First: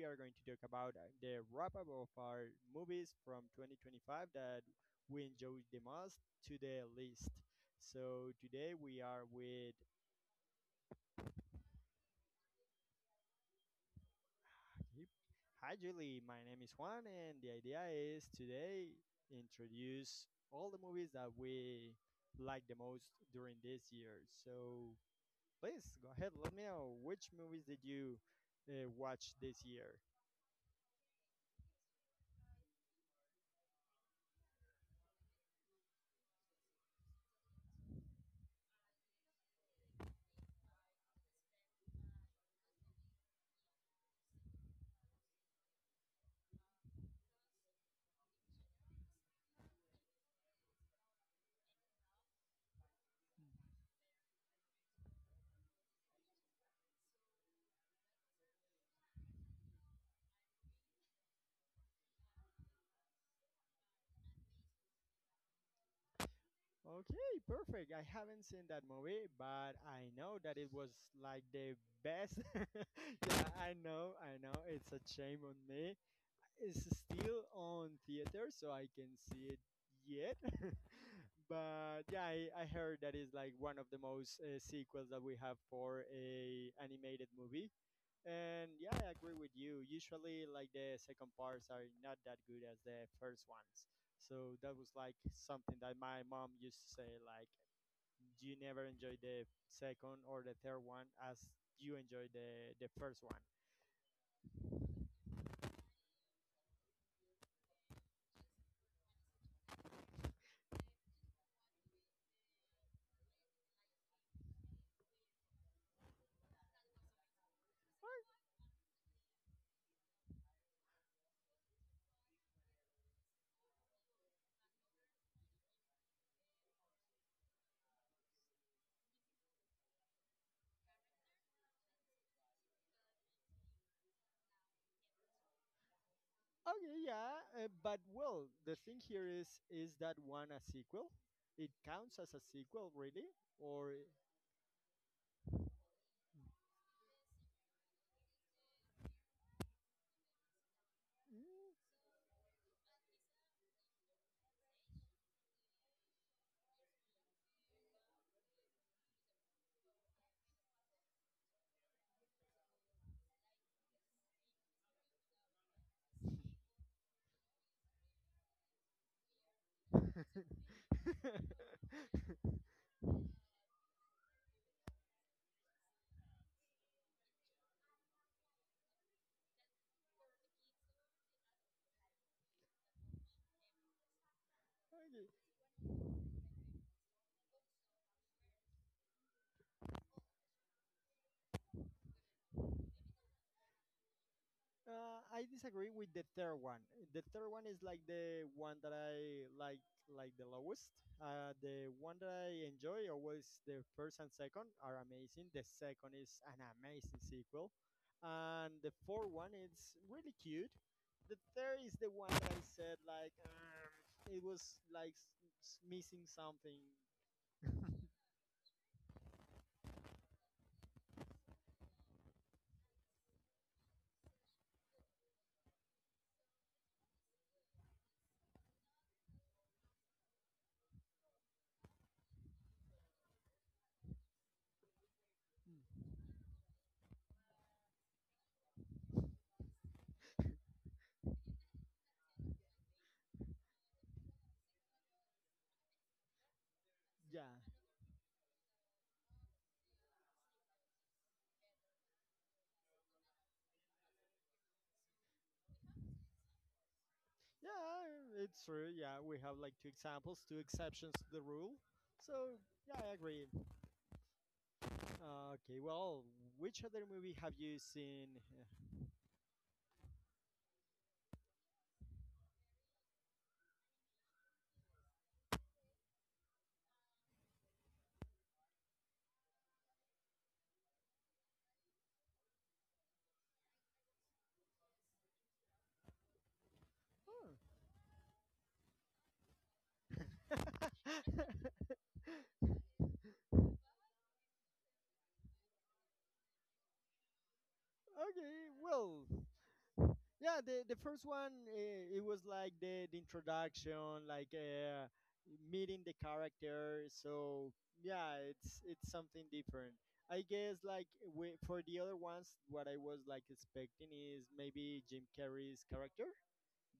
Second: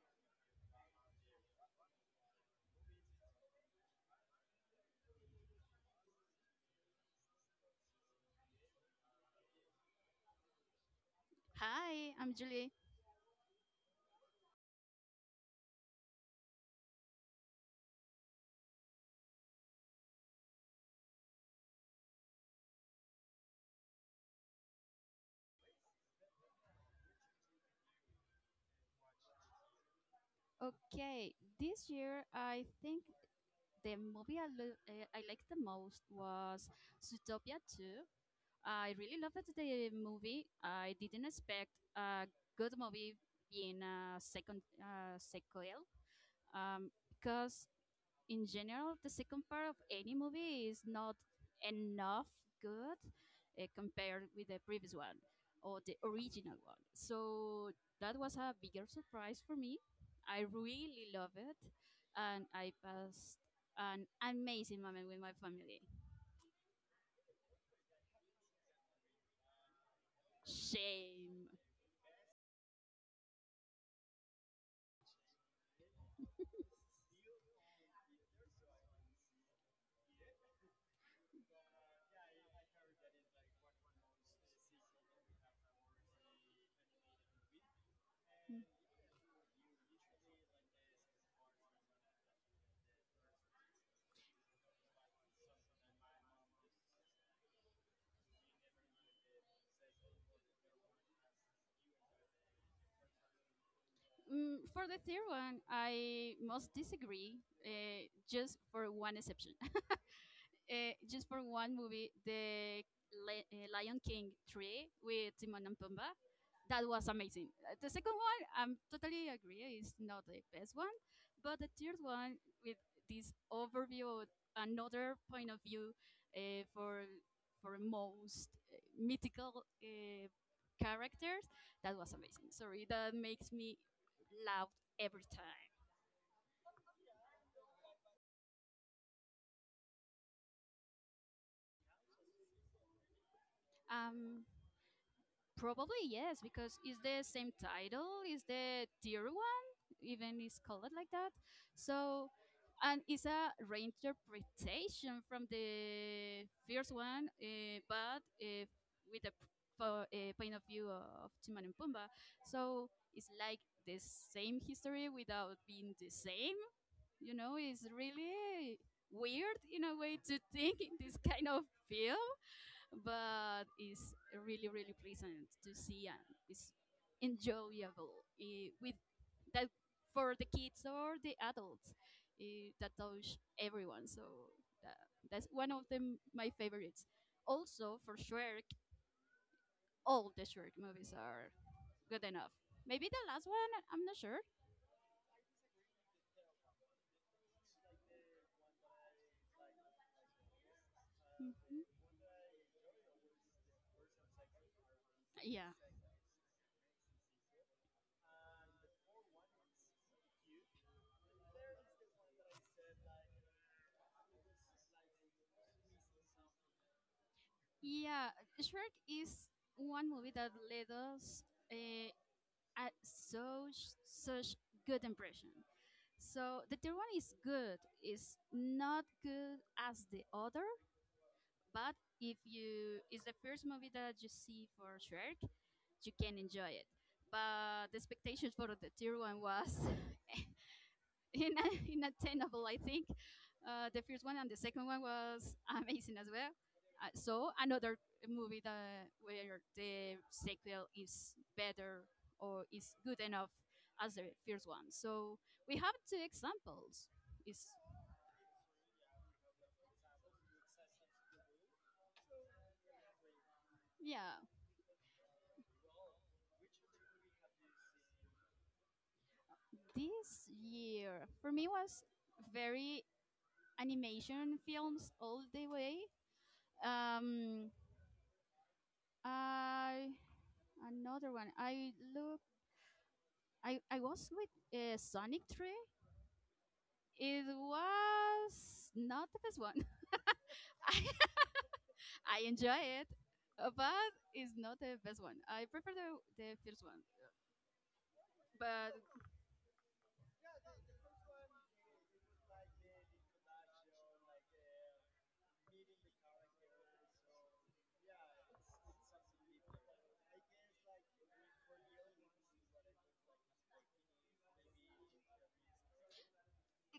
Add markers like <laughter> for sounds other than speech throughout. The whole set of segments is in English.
are going to talk about the wrap up of our movies from 2025 that we enjoyed the most to the list. So today we are with. Hi, I'm Julie. Hi, Julie. My name is Juan, and the idea is today introduce all the movies that we like the most during this year. So please go ahead. Let me know which movies did you watch this year. Okay, this year I think the movie I liked the most was Zootopia 2. I really loved the movie. I didn't expect a good movie being a second sequel because in general, the second part of any movie is not enough good compared with the previous one or the original one. So that was a bigger surprise for me. I really love it, and I passed an amazing moment with my family. Okay, perfect. I haven't seen that movie, but I know that it was like Shame. the best. <laughs> Yeah, I know, I know. It's a shame on me. It's still on theater, so I can see it yet. <laughs> But yeah, I heard that is like one of the most sequels that we have for a animated movie. And yeah, I agree with you. Usually, like the second parts are not that good as the first ones. So that was like something that my mom used to say, like you never enjoy the second or the third one as you enjoy the first one. Mm, for the third one, I must disagree, just for one exception. Just for one movie, the Lion King 3 with Timon and Pumbaa. That was amazing. The second one, I'm totally agree, is not the best one, but the third one with this overview, another point of view uh, for for most mythical uh, characters, that was amazing. Sorry, that makes me laugh every time. Okay, yeah, but well, the thing here is that one a sequel? It counts as a sequel, really? Or Um, Probably yes, because it's the same title, it's the tier one, even it's called like that. So, and it's a reinterpretation from the first one, but with a point of view of Timon and Pumbaa. So it's like the same history without being the same. You know, it's really weird in a way to think in this <laughs> kind of film, okay. but it's really really pleasant to see, and it's enjoyable with that for the kids or the adults, that touch everyone. So that, that's one of them my favorites. Also for Shrek, all the Shrek movies are good enough. Maybe the last one I'm not sure. I disagree with the third one. The third one is like the one that I like the lowest. Mhm. The one that I enjoy always the first and second are amazing. The Yeah. second is an amazing sequel, and the fourth one is really cute. The third is the one that I said like it was like missing something. Yeah, Shrek is one movie that led us uh, at such good impression. So the third one is good, is not good as the other, but if you it's the first movie that you see for Shrek, Mm. you can enjoy it. But the expectations for the third one was <laughs> in inattainable, I think. The first one and the second one was amazing as well. Yeah, So another movie that where the sequel is better or is good enough as the first one. So we have two examples. Is yeah, it's true. Yeah, we have like two examples, two exceptions to the rule. So yeah, I agree. yeah, Ah, okay, well, which other movie have you seen? this year for me was very animation films all the way. Um, I another one. I look. I was with Sonic 3. It Oh. was not the best one. <laughs> I, <laughs> I enjoy it, but it's not the best one. I prefer the first one. Okay, But well, yeah, the first one it was like the introduction, like meeting the character. So yeah, it's something different. I guess like for the other ones, what I was like expecting is maybe Jim Carrey's character.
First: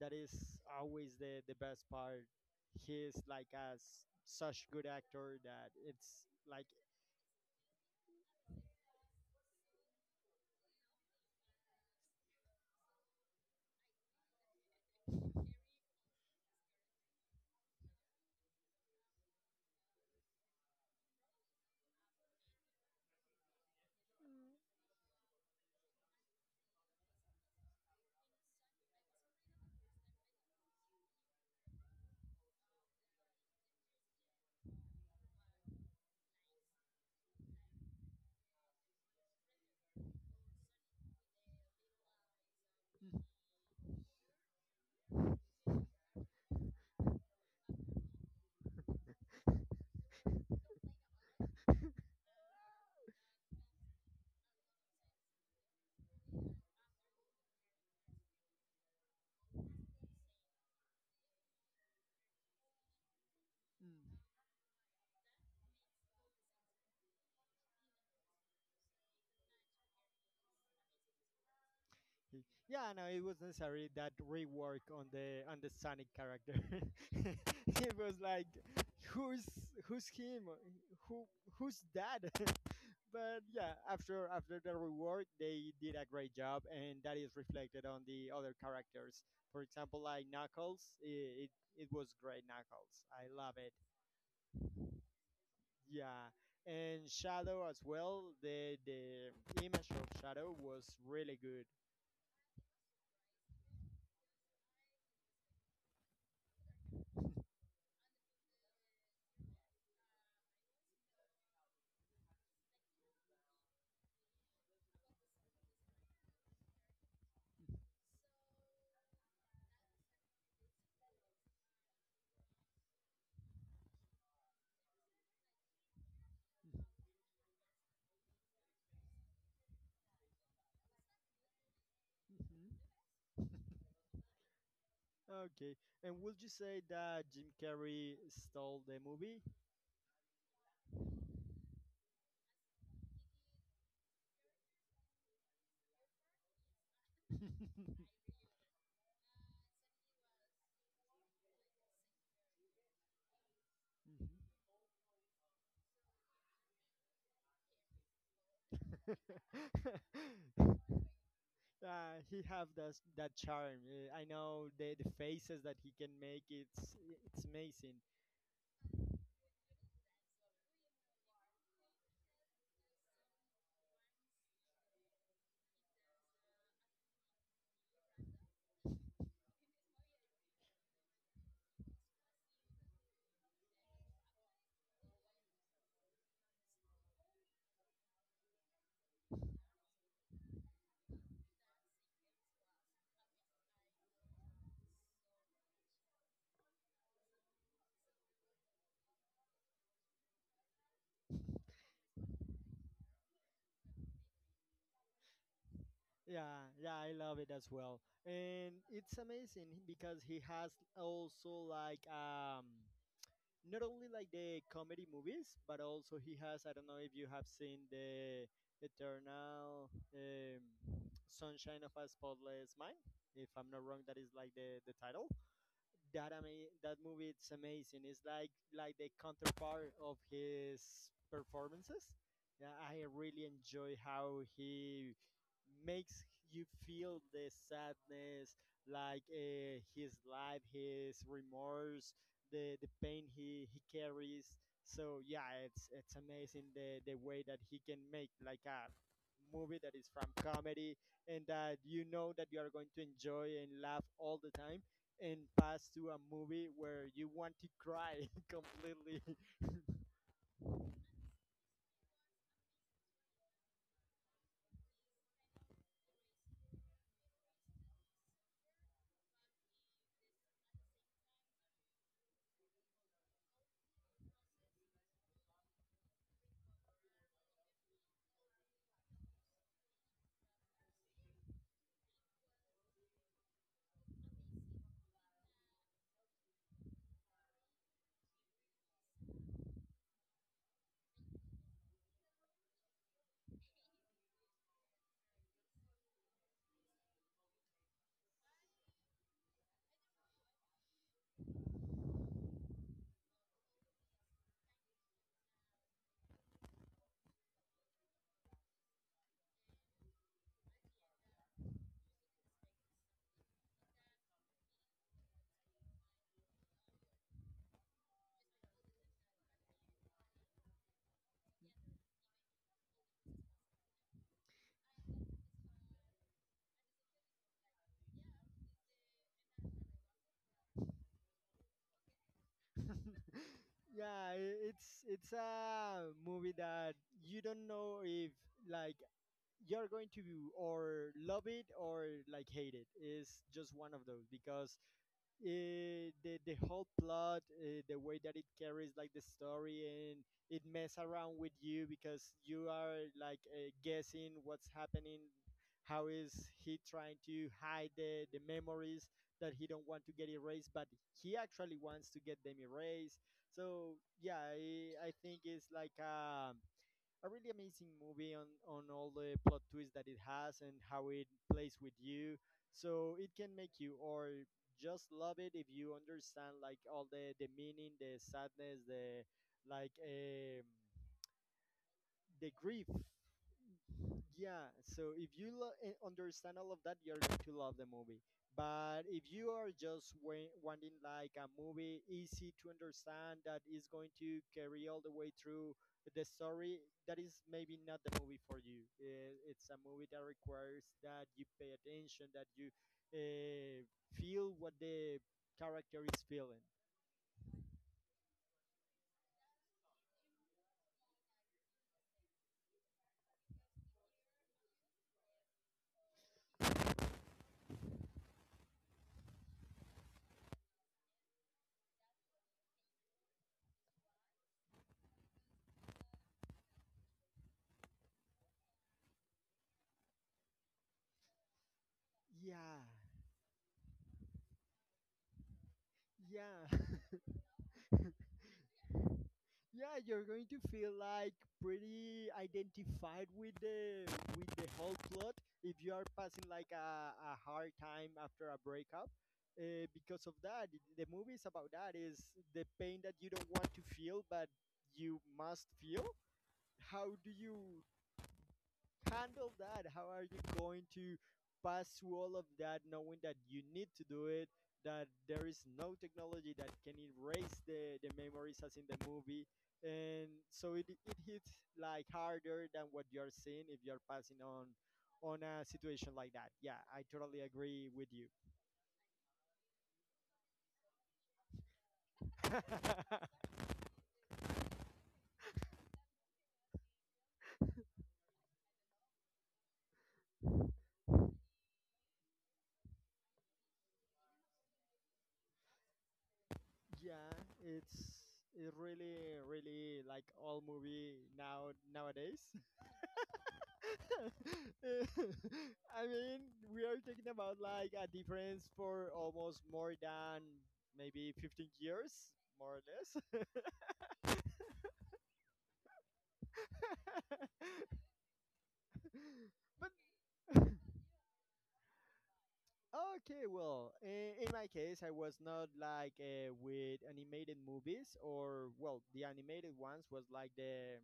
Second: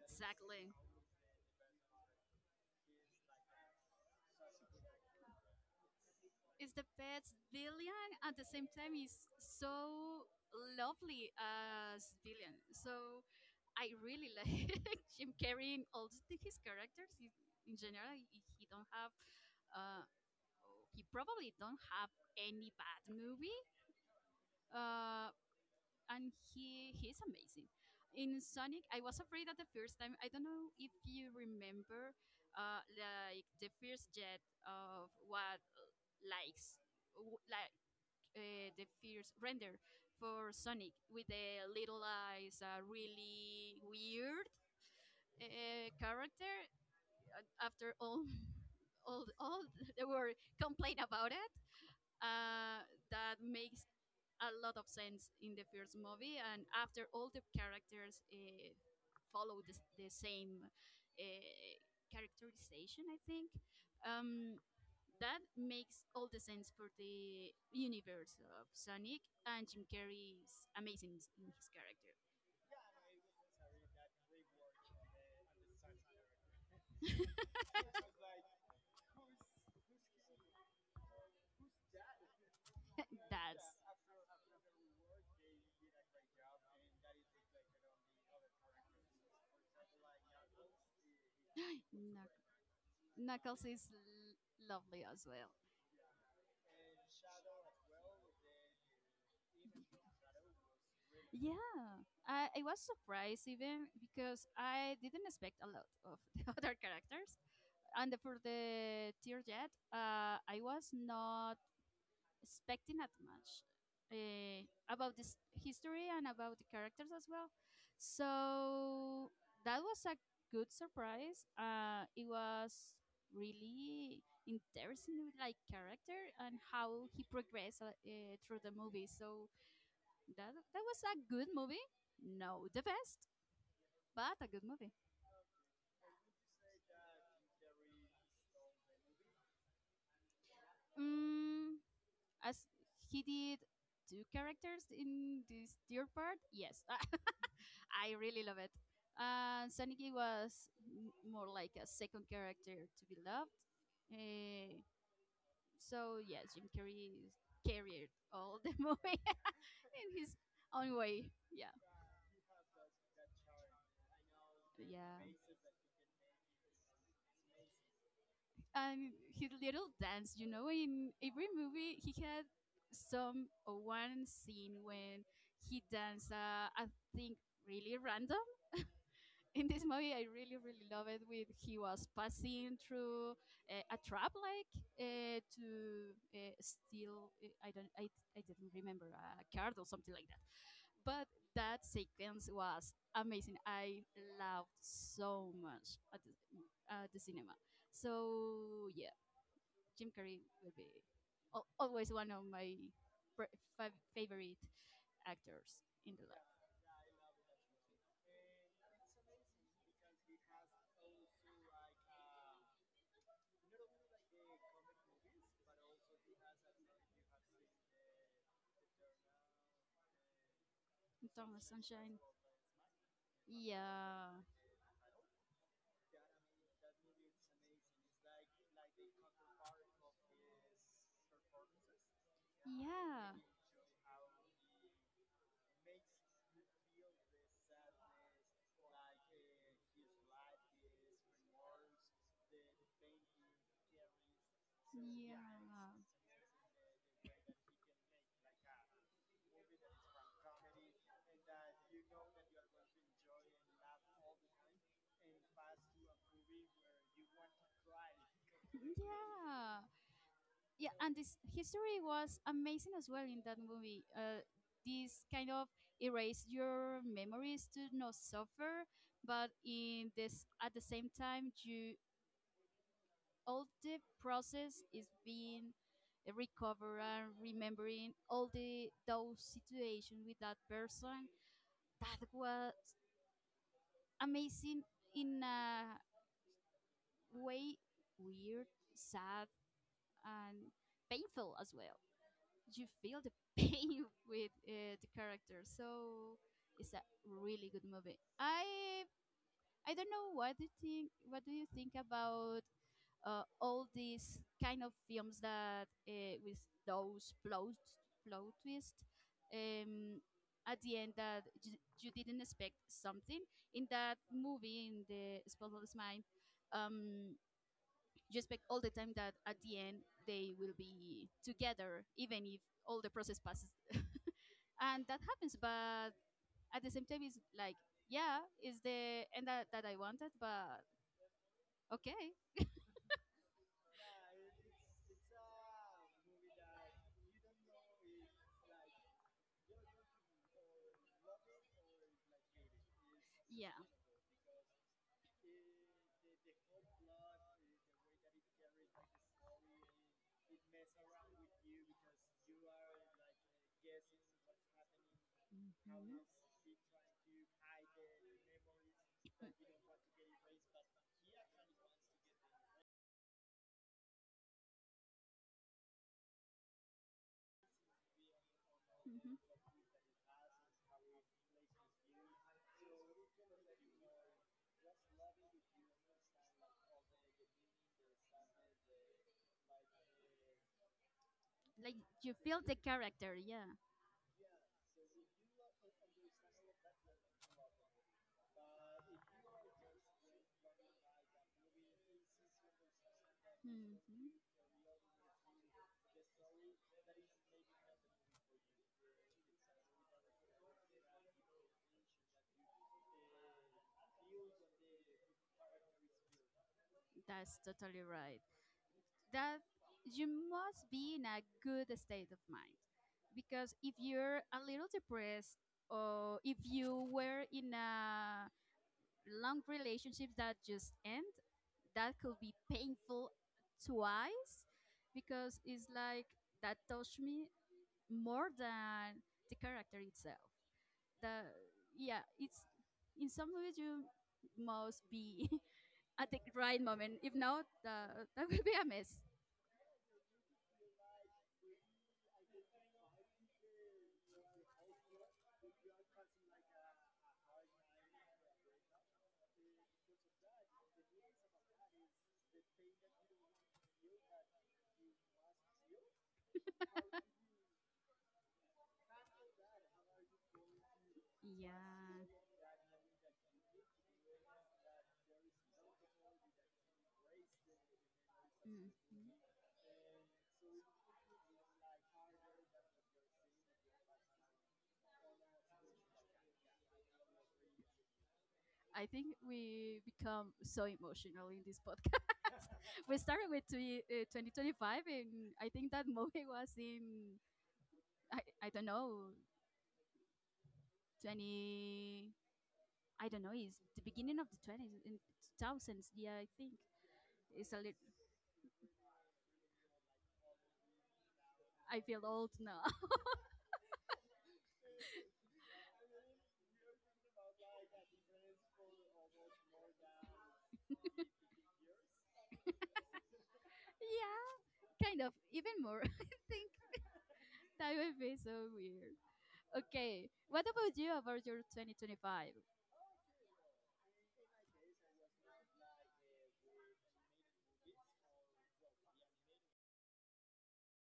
That is always the best part. He's like as such good actor that it's like it's the best villain at the same time. It's so lovely as villain. So I really like <laughs> Jim Carrey in all the- his characters. In general, he don't have, uh, he probably don't have any bad movie. Uh, and he's amazing. In Sonic, I was afraid at the first time. I don't know if you remember, like the first jet of what likes, w- like the first render for Sonic with the little eyes, really weird character after all, <laughs> all <laughs> the were complain about it. Uh, that makes a lot of sense in the first movie, and after all the characters follow the same uh, characterization, I think. mm. Um, that makes all the sense for the universe of Sonic, and Jim Carrey is amazing in his character. Yeah, no, it was necessary that rework on the Sonic character. <laughs> It was like, who's who's him? Who who's that? That's <laughs> But yeah, after the rework, they did a great job, and that is reflected on the other characters. For example, like Knuckles, it <gasps> was Knuck- great Knuckles. I love Knuckles it. is lovely as well. Yeah. And Shadow as well. The image of Shadow was really good. Yeah, I was surprised even because I didn't expect a lot of <laughs> the other characters. And for the Tearjet, I was not expecting that much about this history and about the characters as well. So that was a good surprise. It was really interesting with like character and how he progressed through the movie. So that was a good movie. No, the best, but a good movie. Okay. And would you say that Jim Carrey stole the movie? Mm, as he did two characters in this third part, yes. <laughs> <laughs> I really love it. And Saniki was more like a second character to be loved. Eh, so yeah, carried all the <laughs> movie in his own way. Yeah, he have that charm. I know the yeah. faces that he can make. It's amazing. And his little dance, you know, in every movie he had some one scene when he danced. I think really random. In this movie I really really love it with he was passing through a trap like to steal I don't I didn't remember a card or something like that, but that sequence was amazing. I loved so much at at the cinema. So yeah, Jim Carrey will be always one of my pre- favorite actors in the life. Yeah, yeah, I love it as well, and it's amazing because he has also like not only like the comedy movies, but also he has. I don't know if you have seen the Eternal um, Thomas Sunshine of a Sunshine. Spotless Mind. If I'm not wrong, that Yeah. is like the title that movie it's amazing. It's like the counterpart of his performances. Yeah, I really enjoy <laughs> how he makes you feel the sadness, like his life, his remorse, the pain he carries. So yeah, it's amazing the way that he can make like a movie that is from comedy and that you know that you are going to enjoy and laugh all the time like uh, and pass to a movie where you want to cry <laughs> <laughs> completely. yeah, and this history was amazing as well in that movie. This kind of erase your memories to not suffer, but in this at the same time you all the process is being recovered and remembering all the those situations with that person. That was amazing in a way weird, sad and painful as well. You feel the <laughs> pain with the character. So it's a really good movie. I don't know what do you think. What do you think about all these kind of films that with those plot twist um, at the end that you didn't expect something in that movie in the Spotless Mind. Um, you expect all the time that at the end they will be together, even if all the process passes, and that happens but at the same time it's like yeah is the end that I wanted, but okay. <laughs> Yeah, it's a movie that you don't know if like you're going to or love it or like hate it. It's just Yeah. one of those because the whole plot, the way that it carries like the story, and it mess around with you because you are like guessing what's happening. How is he trying to hide the memories that he don't want to get erased, but he actually wants to get them erased. So yeah, I think it's like a really amazing movie on all Mhm. the Mhm. plot twists that it has and how it plays with you. So it can make you or just love it if you understand like all the meaning, the sadness, the like um, Like you the feel the grief. character, yeah. Yeah, so if you understand all of that, you're going to love the movie. But if you are just wanting like a movie easy to understand that is going Hmm, to carry all the way through the story, that is maybe not the movie for you. It's a movie that requires that you pay attention, that you uh, feel what the character is feeling. that's totally right, that you must be in a good state of mind because if you're a little depressed or if you were in a long relationship that just end, that could be painful twice because it's like that touched me more than the character itself. The Yeah, it's Yeah, in some ways you must be <laughs> at the yeah. right <laughs> moment. If not, that will be a mess. Yeah, you're going to feel like pretty identified with the whole plot if you are passing like a hard time after a breakup because of that the movie is about that is the pain that you don't want to feel but you must feel. How do you handle that? How are you going to pass through Yeah. all of that knowing that you need to do it? That there is no technology that can erase the memories as Mhm. in the movie. And so it hits like harder than what you're seeing if you're passing on a situation like that. Yeah, I totally agree with you. I think we become so emotional in this podcast. <laughs> We <laughs> started with 2025, and I think that movie was in, I don't know, 20, I don't know, it's the beginning of the 20s, in 2000s. Yeah, I think. Yeah, It's a little, it's it really really like all movie now I feel nowadays. old now. <laughs> <laughs> I mean, we are talking about like a difference for almost more than maybe 15 years, more or less. Yeah, kind of, even more. <laughs> I think that would be so weird. <laughs> Okay, what about you about your 2025? Okay, well, in my case, I was not like with animated movies or well, the animated ones was like the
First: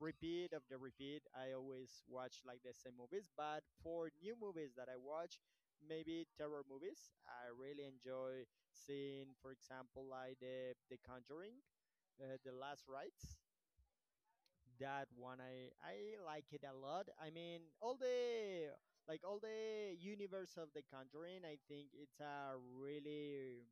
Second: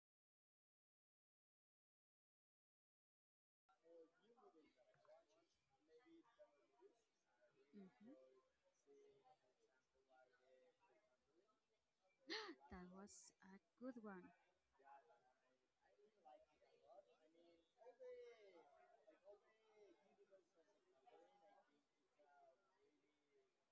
repeat of the repeat. I always watch like the same movies, but for new movies that I watch, maybe terror movies, I really Mhm. enjoy seeing, for example, like the Conjuring, The That Last was Rites. a good one. That one I like it a lot. I mean all the like all the universe of the Conjuring. I think it's a really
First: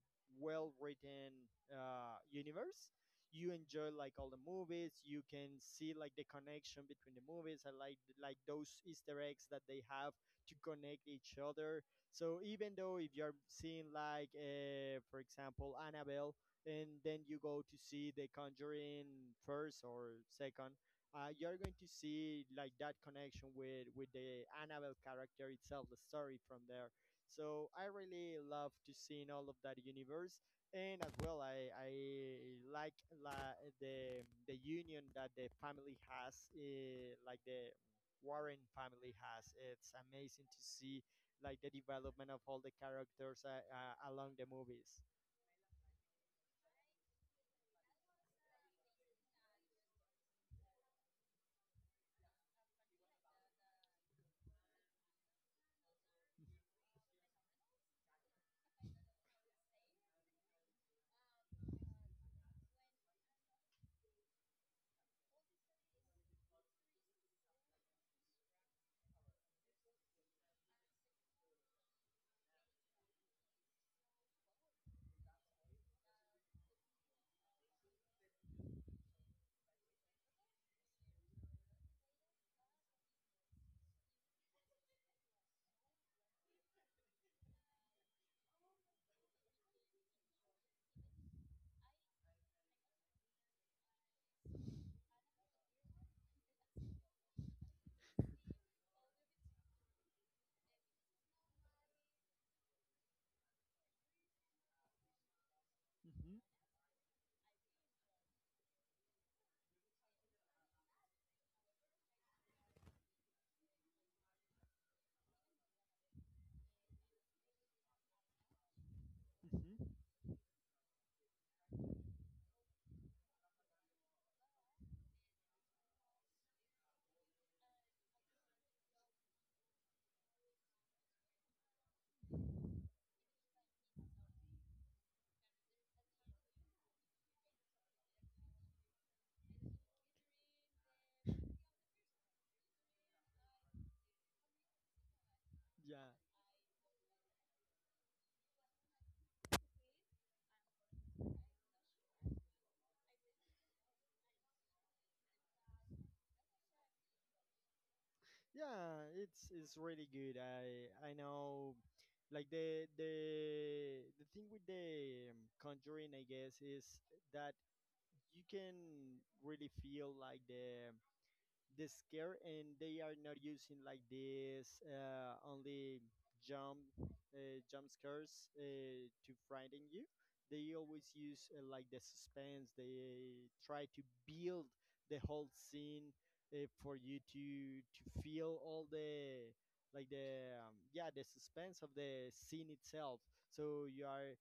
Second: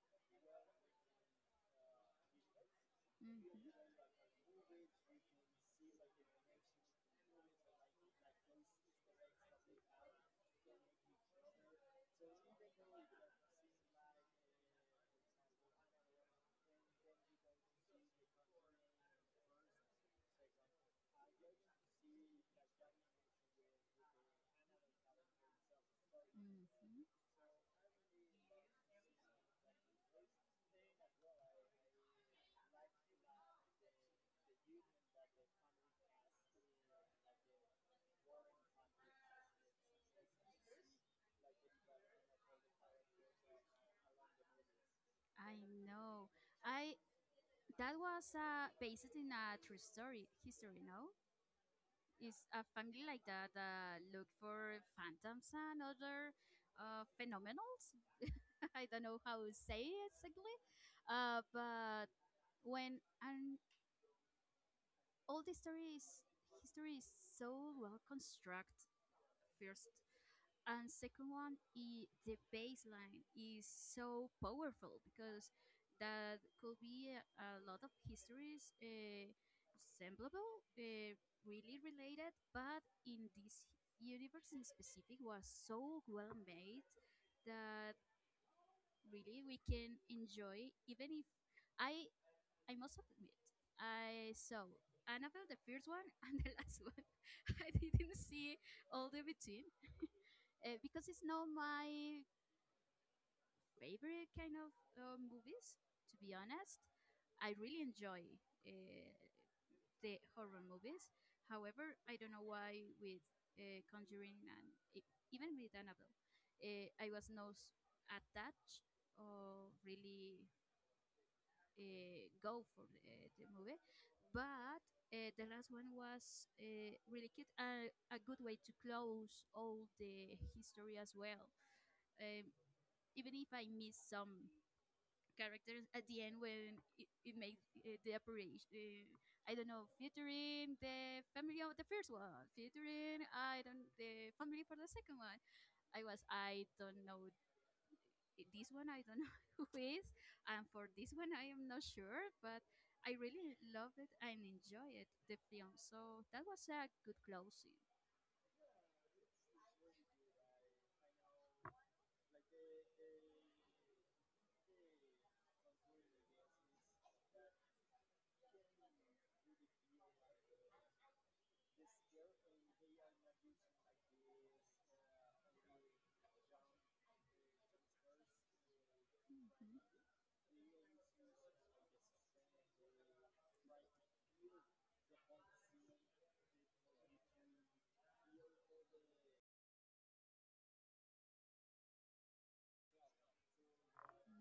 well written universe. You enjoy like all the movies. You can see like the connection between the movies. I like those easter eggs that they have to connect each other. So even though if you're seeing like for example Annabelle and then you go to see the Conjuring first or second, you're going to see like that connection with the Annabelle character itself, the story from there. Hmm. So I really love to see in all of that universe, and as well I like la, the union that the family has, like the Warren family has. It's amazing to see like the development of all the characters along the movies. I know. I that was based in a true story. History, no? It's a family like that that look for phantoms and other phenomenals. <laughs> I don't know how to say it exactly, but when and all the story is history is so well constructed. First and second one, I the bass line is so powerful because that could be a lot of histories semblable, really related, but in this universe in specific was so well made that really we can enjoy. Even if i I must admit I saw Annabelle the first one <laughs> and the last one. <laughs> I didn't see all the between because it's not my favorite kind of movies. To Mm-hmm, be honest, I really enjoy uh, the horror movies. However, I don't know why with Conjuring and even with Annabelle, I was not attached or mm-hmm. really go for the movie. But the last one was really cute and a good way to close all the history as well. Um, even if I miss some characters at the end when it makes the operation. I don't know, featuring the family of the first one, featuring I don't the family for the second one. Yeah. I was I don't know this one. I don't know <laughs> who is, and for this one I am not sure, but. I really love it and enjoy it, the film. So that was a good closing. Yeah, it's really good. I know, like the the thing with the Conjuring, I guess, is that you can really feel like the scare and they are not using like this only jump scares to Mm-hmm. frighten you. They always use like the suspense. They try to build the whole scene for you to feel all the yeah the suspense of the scene itself. So you are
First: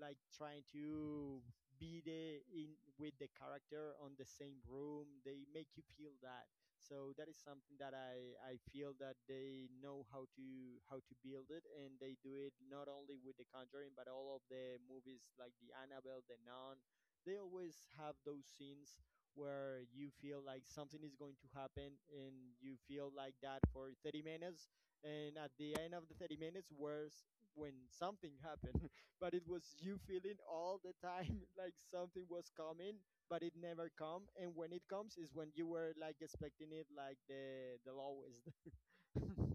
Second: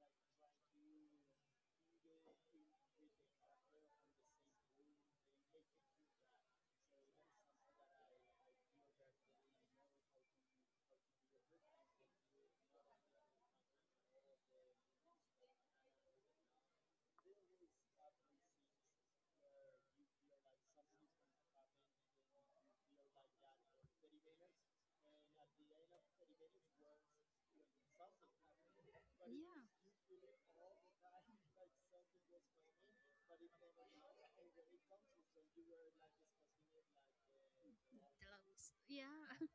like trying to be the in with the character on the same room. They make you feel that. So that is something that I feel that they know how to build it, and they do it not only with the Conjuring but all of the movies like the Annabelle, the Nun. They always have those scenes where you feel like something is going to happen, and you feel like that for 30 minutes, and at the end of the 30 minutes where's when something Yeah. happened. But it was you feeling all the time <laughs> like something was coming but it never come, and when it comes is when you were like expecting it like the lowest. Those. <laughs> Yeah. <laughs>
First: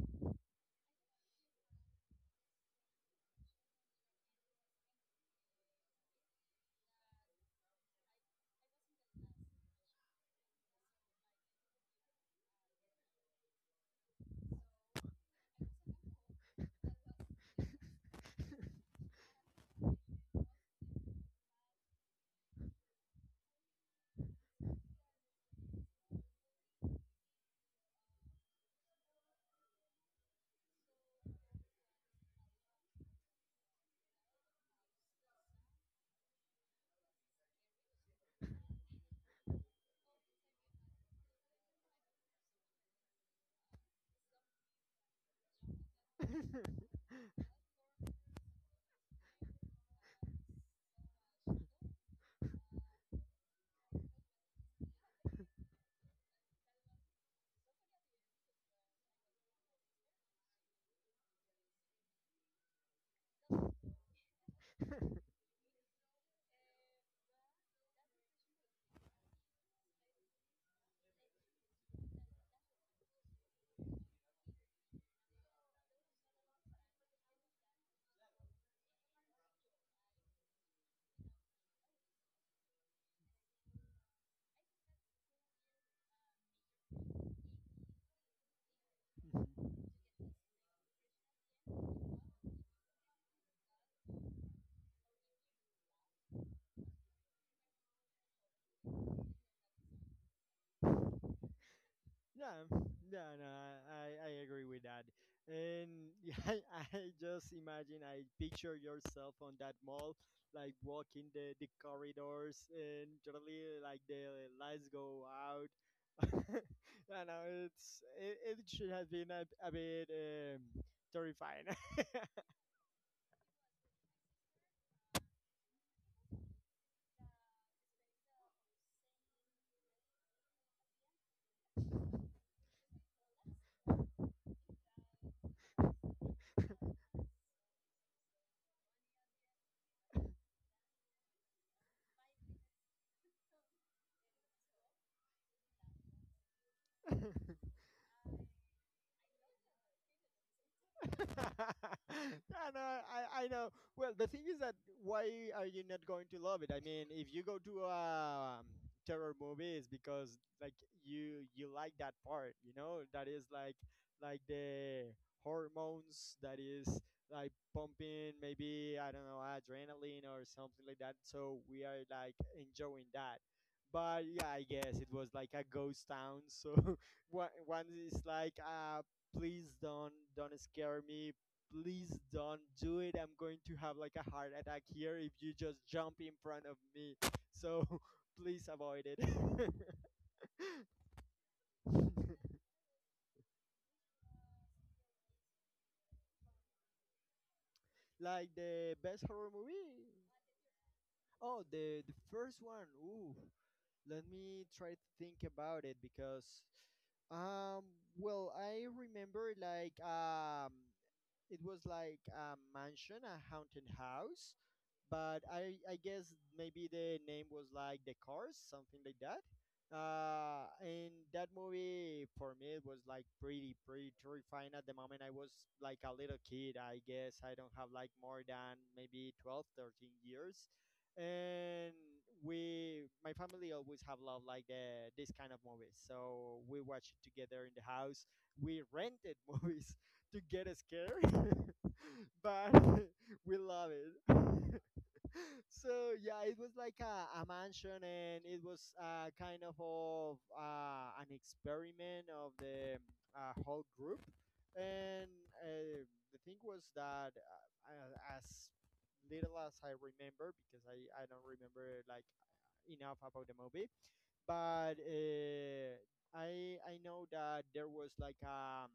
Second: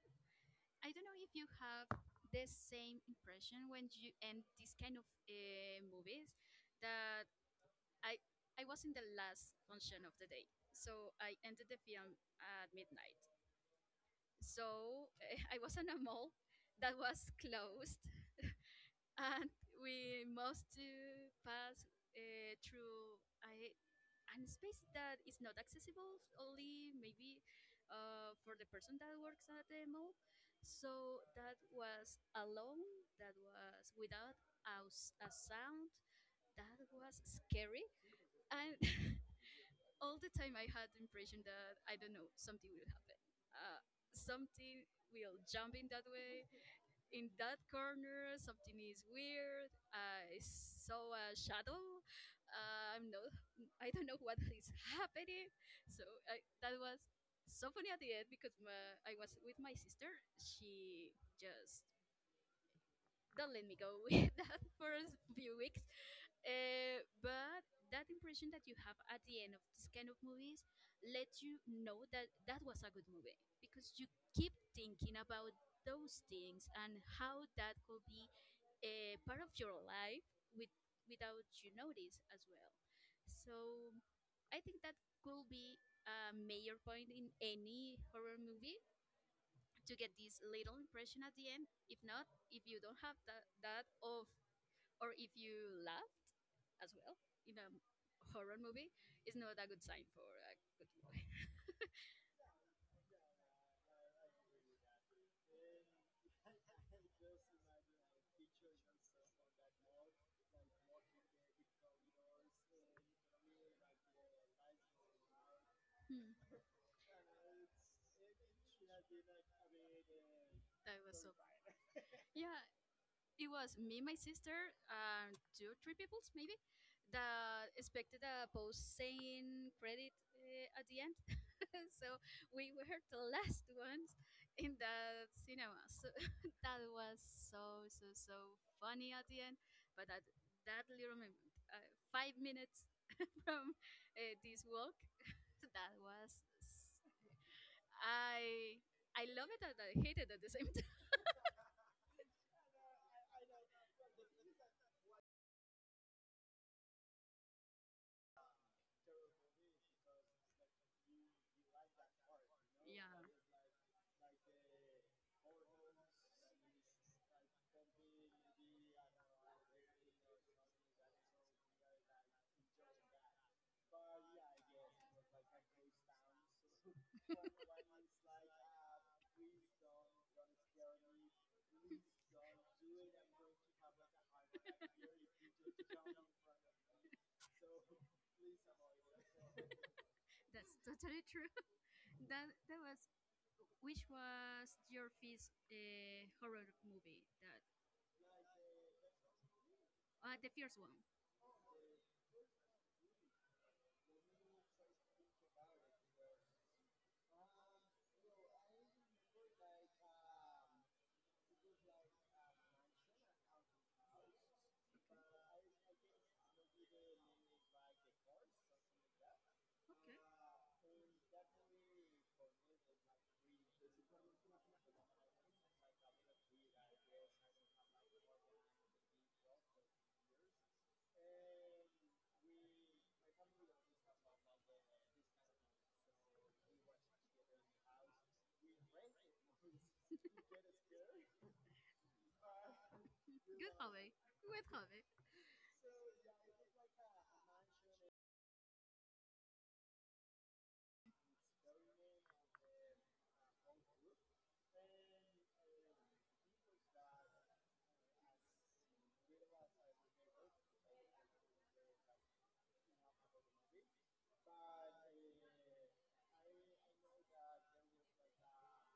I don't know if you have the same impression when you end this kind of movies that I I was in the last function of the day. So I ended the film at midnight. So <laughs> I was in a mall that was closed, and we must pass through a, an space that is not accessible only maybe for the person that works at the mall. So that was alone, that was without a sound, that was scary. And <laughs> all the time I had the impression that, I don't know, something will happen. Uh, Something will jump in that way, in that corner something is weird, I saw a shadow. uh, i'm not I don't know what is happening. That was so funny at the end because I was with my sister, she just don't let me go <laughs> with that for a few weeks. But that impression that you have at the end of this kind of movies lets you know that that was a good movie, because you keep thinking about those things and how that could be a part of your life with, without you notice as well. So I think that could be a major point in any horror movie to get this little impression at the end. If not, if you don't have that, that of, or if you laugh as well in a horror movie, it's not a good sign for a good movie. <laughs> Yeah, yeah, no, I agree with that. And <laughs> yeah, I just imagine I picture yourself on that mall, like walking the corridors and totally like the lights go out. <laughs> Hmm, I know it, it should have been a bit that was so. terrifying. <laughs> Yeah, it was me, my sister, and two, three people maybe that expected a post saying credit at the end. <laughs> So we were the last ones in the cinema. So <laughs> that was so so so funny at the end. But that little moment, 5 minutes <laughs> from this walk, <laughs> that was s- I I love it and I hate it at the same time. <laughs> <laughs> Yeah, no, I know. Well, the thing is that why are you not going to love it? I mean, if you go to a terror movie, it's because like you like that part, you Yeah, know, that is like the hormones that is like pumping, maybe I don't know, adrenaline or something like that. So we are like enjoying that. But yeah, I guess it was like a ghost town. So <laughs> one is like a please don't scare me, please don't do it. I'm going to have like a heart attack here if you just jump in front of me, so <laughs> please avoid it. <laughs> that's totally true. <laughs> that that was Which was your first horror movie that Like the best horror movie. The first one. Oh, the first one, ooh, let me try to think about it, because um well, I remember like it was like a mansion, a haunted house, but I guess maybe the name was like the Cars, something like that. And that movie for me it was like pretty terrifying at the moment. I was like a little kid. I guess I don't have like more than maybe 12, 13 years. And we, my family always have loved like the this kind of movies. So we watch it together in the house. We rented <laughs> movies to get scared, <laughs> but <laughs> we Good love hobby. it. Good <laughs> hobby. So yeah, it was like a mansion, and it was kind of an experiment of the whole group, and uh, the thing was that as little as I remember, because I don't remember like enough about the movie, but I know that there was like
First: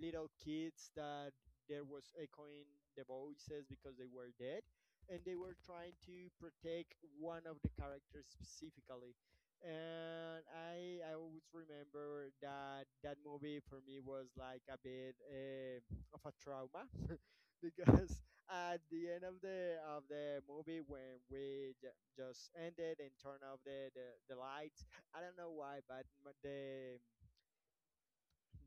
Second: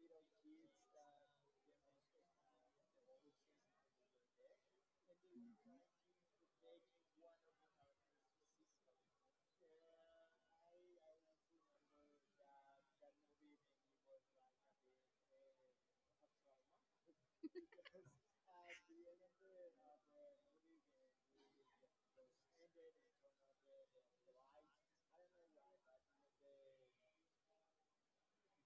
little kids that there was echoing the voices because they were dead, and they were trying to protect one of the characters specifically. And I always remember that that movie for me was like a bit Mhm. Of a trauma <laughs> because at the end of the movie, when we just ended and turned off the lights, I don't know why, but m- the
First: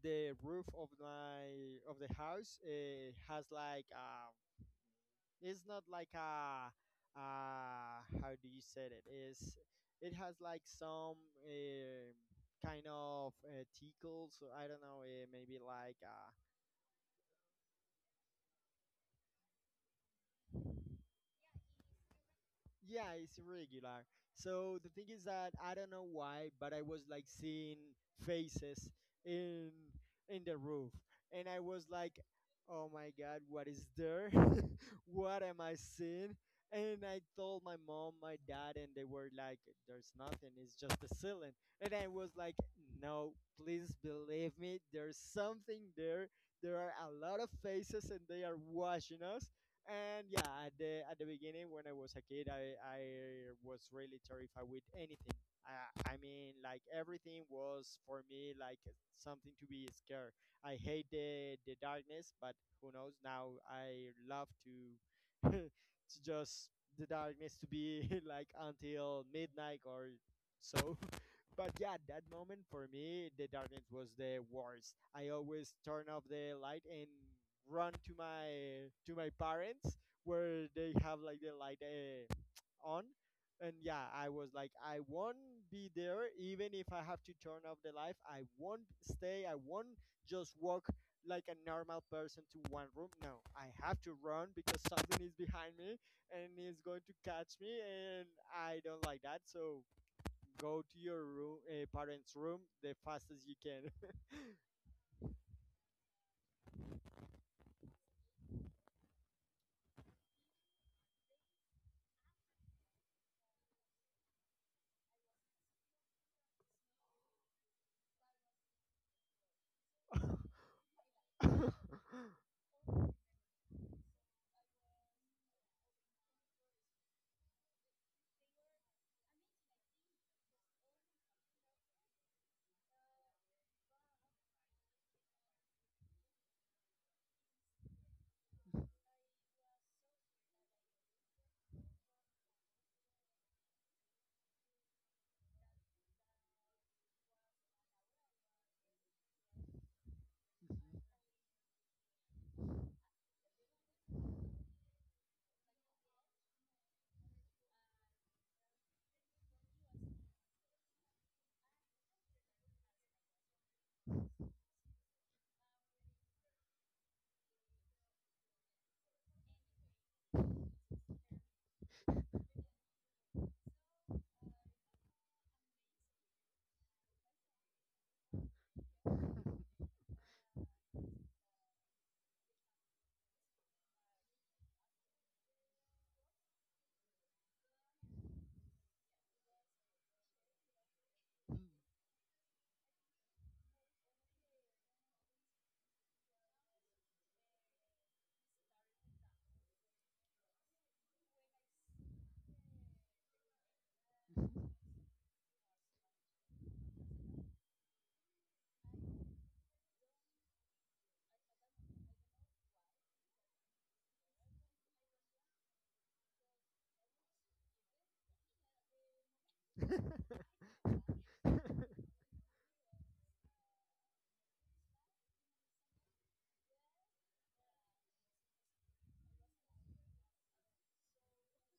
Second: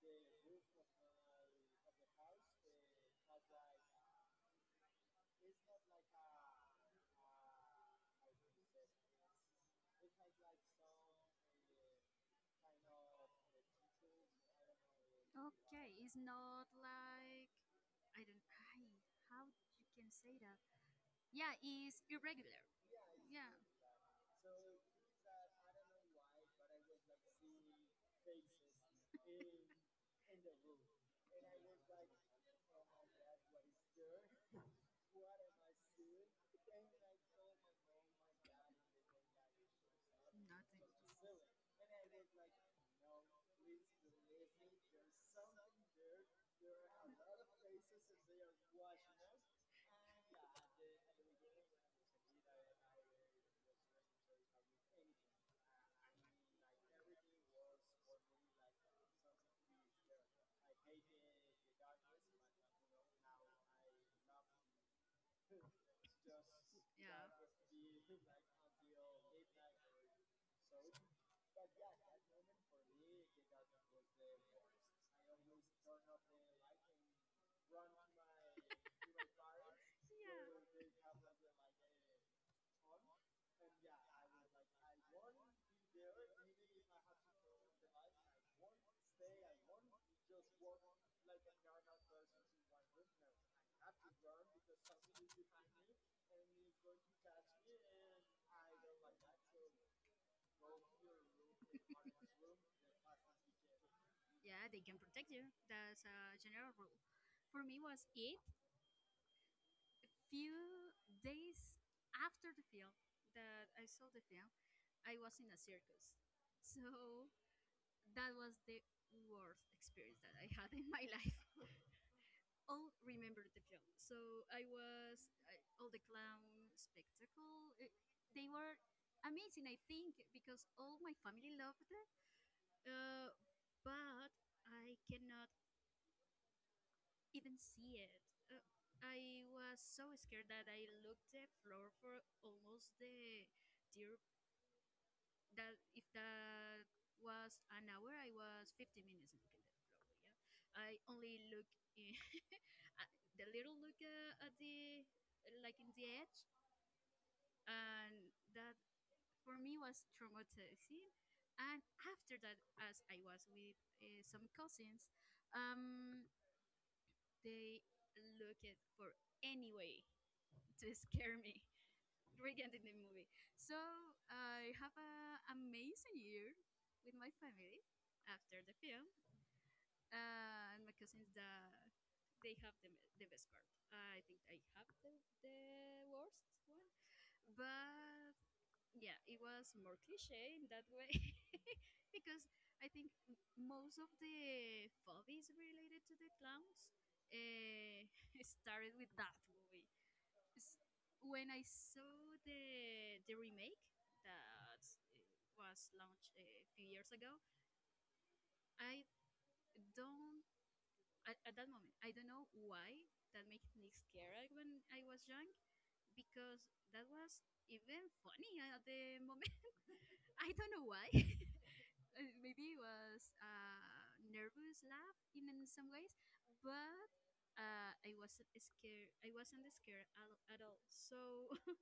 the roof of my of the house has like it's not like a how do you say, it is, it has like some kind of tickle, so I don't know, maybe Okay, like it's not like I don't I, how you can say that? Yeah, it's irregular. yeah, it's Yeah. Nothing. irregular. So the thing is that I don't know why, but I was like seeing faces in in the roof, and I was like, oh my god, what is there, what am I seeing? And I told my mom, my dad, and they were like, there's nothing, it's just the ceiling. And I was like, no, please believe me, there's something there. There are a lot of faces and they are watching us. And yeah, at the beginning, when I was a kid, I was really terrified with anything. I mean, like everything was for me like something to be scared. I hate the darkness, but who knows, now I love to <laughs> to just the darkness, to be <laughs> like until midnight or so. <laughs> But yeah, that moment for me the darkness was the worst. I always turn off the light and run to my parents, where they have like the light on. And yeah, I was like, I won't be there. Even if I have to turn off the light, I won't stay, I won't just walk like a normal person to one room. No, I have to run, because something is behind me and is going to catch me, and I don't like that. So go to your room, parents' room, the fastest you can. Yeah, they can protect you. That's a general rule. For me was it few days after the film that I saw the film, I was in a circus. So that was the worst experience that I had in my life. <laughs> All remember the film. So all the clown spectacle. They were amazing, I think, because all my family loved it. Uh, but I cannot even see it. Uh, I was so scared that I looked the floor for almost the dear that if that was an hour, I was 50 minutes looking at the floor. Yeah, I only look in, <laughs> at the little look at the like in the edge, and that for me was traumatizing. And after that, as I was with some cousins, um, they looked for anyway to scare me <laughs> regarding the movie. So I have an amazing year with my family after the film, and my cousins that they have the best part. I think I have the worst one, but yeah, it was more cliche in that way <laughs> because I think most of the phobies related to the clowns uh, <laughs> started with that movie s- when I saw the remake that was launched a few years ago. I don't At that moment I don't know why that made me scared when I was young, because that was even funny at the moment. <laughs> I don't know why. <laughs> Maybe it was a nervous laugh in some ways, but I wasn't scared. I wasn't scared at all. So <laughs>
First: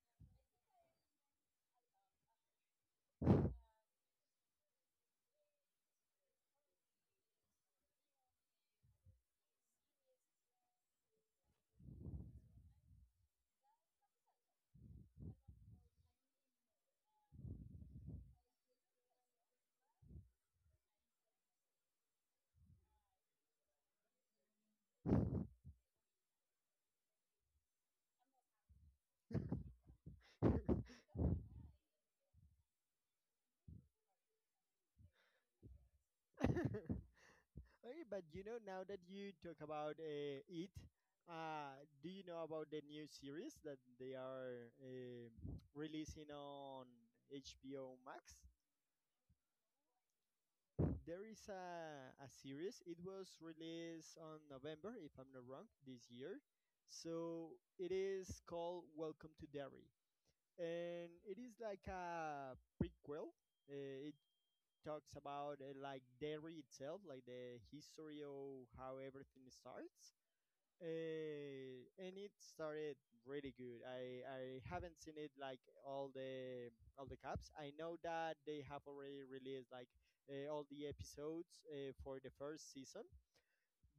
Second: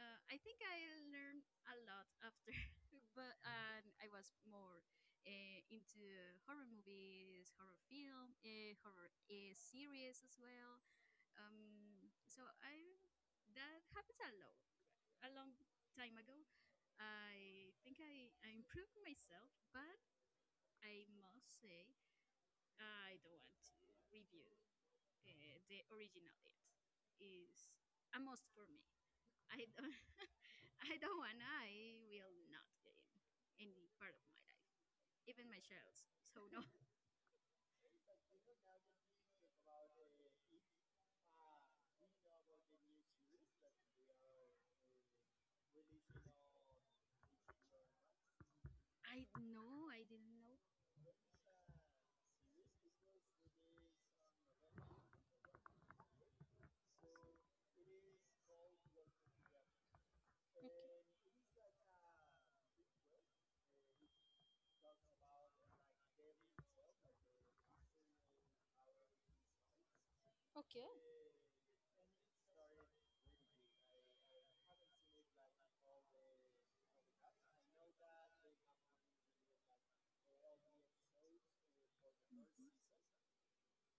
I think I learned a lot after, <laughs> but I was more into horror movies, horror film, horror series as well. So I that happens a lot, a long time ago. I think I improved myself, but I must say I don't want to review the original. It is a must for me. I don't, <laughs> I don't want I will not get in any part of my life, even my child's. So no. <laughs> Hey, but you know, now that you talk about it, do you know about the new series that they are releasing on HBO Max? <laughs> I No, I didn't know. There is a series. It was released on November, if I'm not wrong, this year. So it is called Welcome to Derry, and it is like a prequel. It talks about like Derry itself, like the history of how everything starts. Okay. Okay. And it started really good. I haven't seen it like all the caps. I know that they have already released like all the episodes for the first season,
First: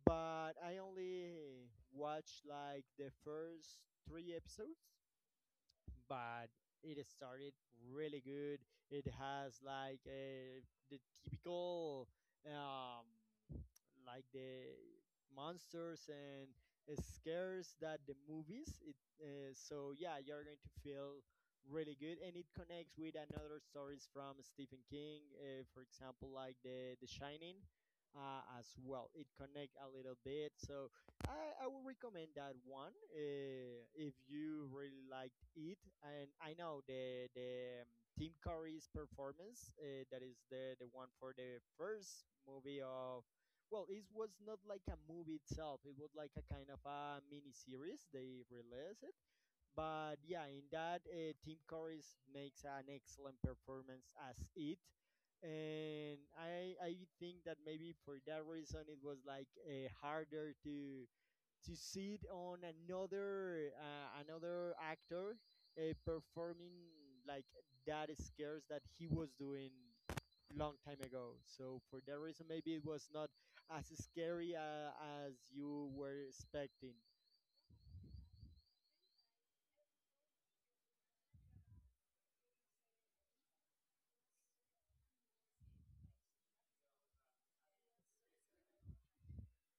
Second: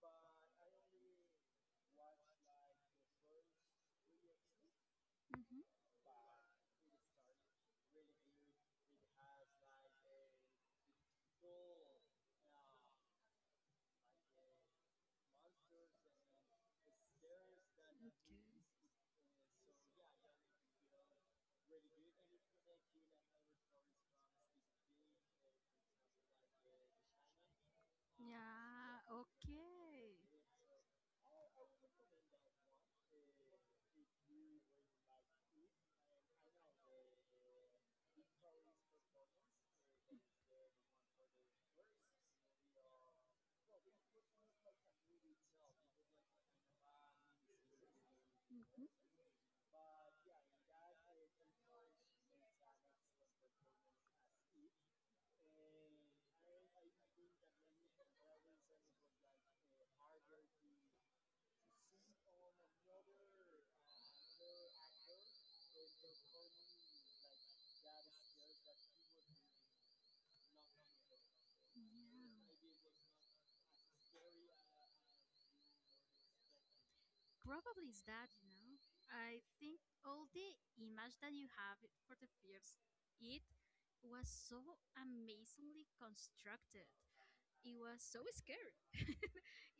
but I only watched like the first three episodes. Mhm. But it started really good. It has like the typical um like the monsters and scares that the movies. It so yeah, you're going to feel really good, and it connects with another stories from Stephen King, for example, like the Shining. As well, it connects a little bit, so I would recommend that one if you really liked it. And I know the Tim Curry's performance that is the one for the first movie of, well, it was not like a movie itself. It was like a kind of a mini series. They released it, but yeah, in that Tim Curry makes an excellent performance as it, and I think that maybe for that reason it was like harder to sit on another another actor performing like that scares that he was doing long time ago. So for that reason maybe it was not as scary as you were expecting. Probably is that. I think all the image that you have for the fears, it was so amazingly constructed. It was so scary. <laughs>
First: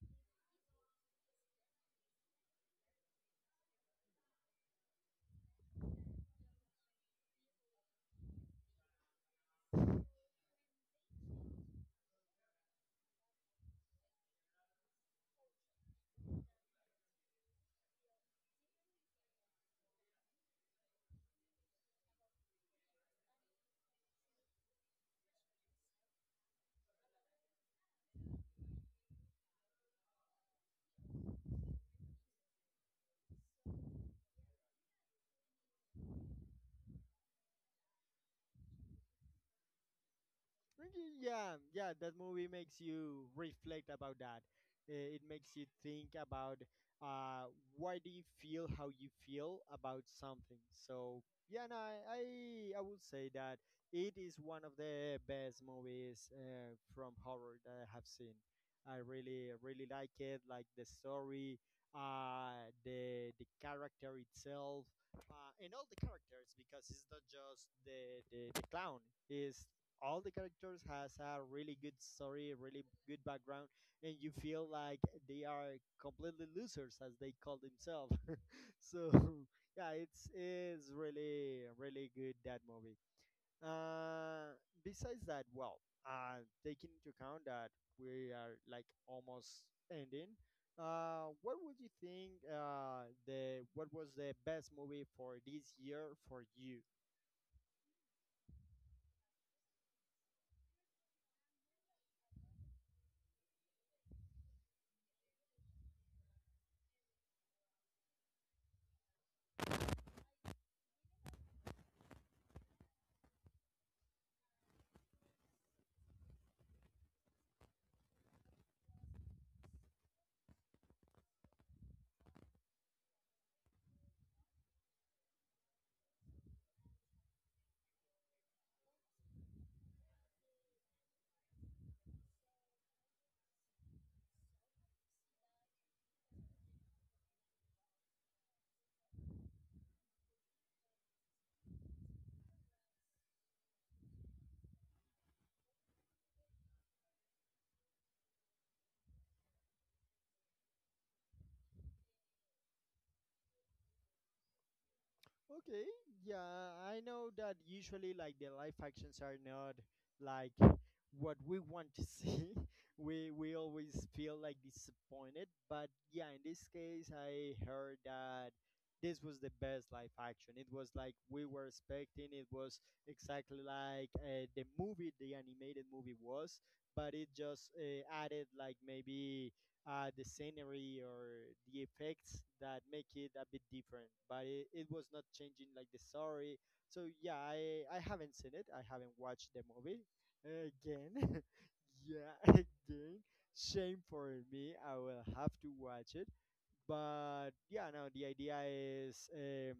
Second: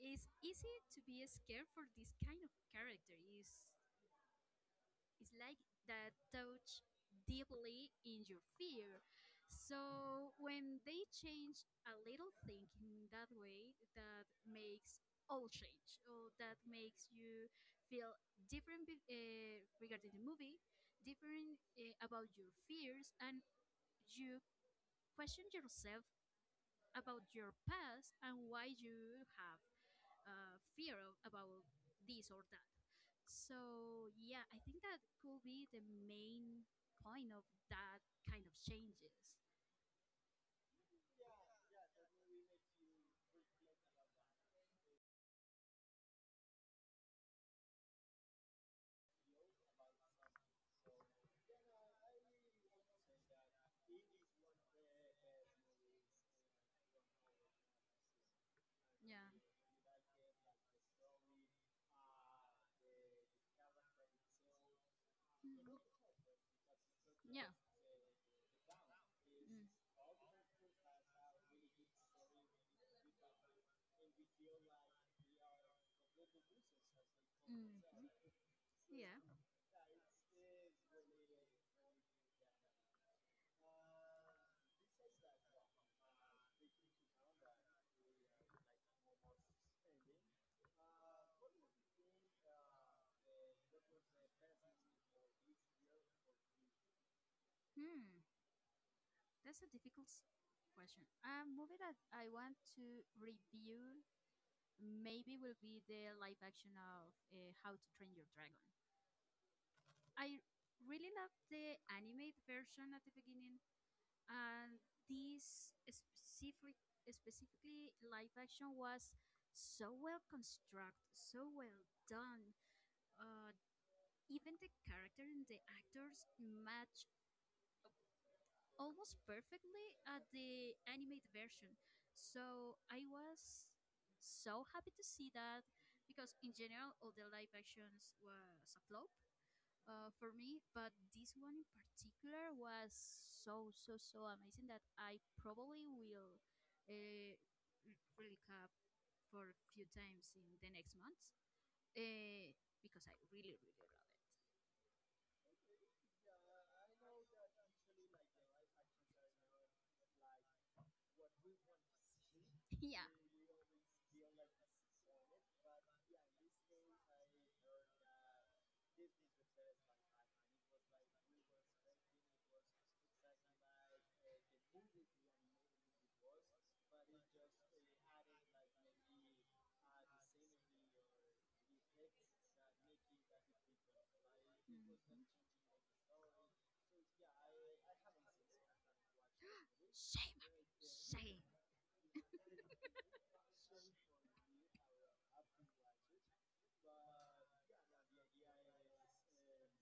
It's easy to be scared for this kind of character. Is It's like that touch deeply in your fear. So when they change a little thing in that way, that makes all change, or that makes you feel different regarding the movie, different about your fears, and you question yourself about your past and why you have fear of, about this or that. So yeah, I think that could be the main point of that kind of changes. Mm, yeah, yeah, that movie makes you reflect about that. Eh, it makes you think about uh, why do you feel how you feel about something. So yeah, no, I would say that it is one of the best movies from horror that I have seen. I Yeah. Mm. really really like it, like the story, the character itself, and all the characters, because it's not Yeah. just Mm. the clown. It's all the characters has a really good story, really good background, and you feel like they are completely losers as they call Mhm. themselves. <laughs> So <laughs> yeah, it's is really really good that movie. Uh, Besides that, well, taking into account that we are like almost ending. What would you think, the what was the best movie for this year for you? Hmm. That's a difficult question. A movie that I want to review maybe will be the live action of How to Train Your Dragon. I really love the animated version at the beginning, and this specific, specifically live action was so well constructed, so well done. Uh, Even the character and the actors match almost perfectly at the animated version. So I was so happy to see that because in general all the live actions was a flop for me, but this one in particular was so so so amazing that I probably will uh, recap for a few times in the next months uh, because I really really love it. Okay, yeah, I know that usually like the live actions are not like what we want to see. Yeah. <laughs> We always Hmm. feel like disappointed, but yeah, in this case I heard that this was the best live action. It was like we were expecting. It was exactly like the movie, the animated movie was, but it just added like maybe the scenery or the effects that make it a bit different, but it was not changing like the story. So yeah, I haven't seen it, I haven't watched the <gasps> movie Shame. again. Shame. <laughs> Yeah, <laughs> again, shame for me, I will have to watch it. But yeah, no, the idea is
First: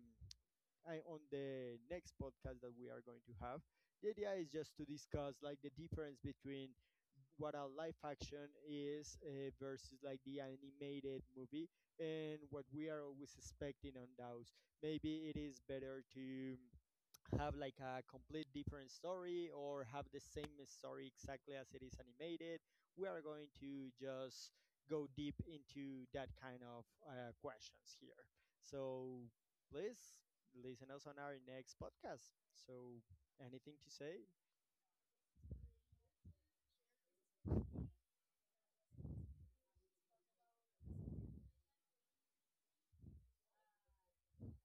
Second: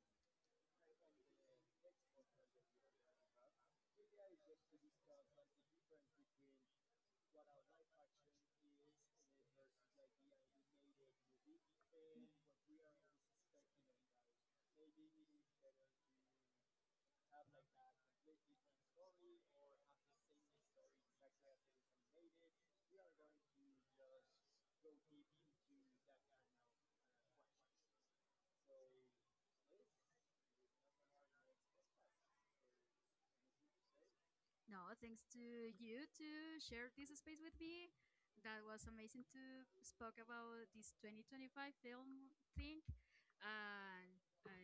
on the next podcast that we are going to have, the idea is just to discuss like the difference between what a live action is versus like the animated movie, and what we are always expecting on those. Maybe it is better to have like a complete different story, or have the same story exactly as it is animated. We are going to just go deep into that kind of questions here. So please listen us on our next podcast. So, anything to say? No, thanks to you to share this space with me. That was amazing to spoke about this 2025 film thing, and I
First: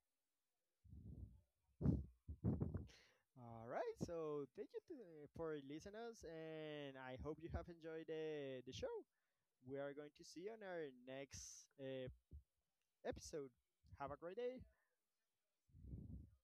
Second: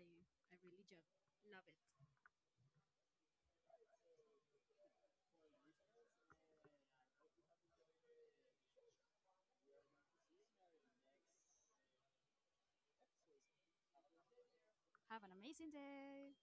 I really just love it. All right, so thank you to, eh, for listening us, and I hope you have enjoyed the show. We are going to see you on our next episode. Have a great day. Have an amazing day.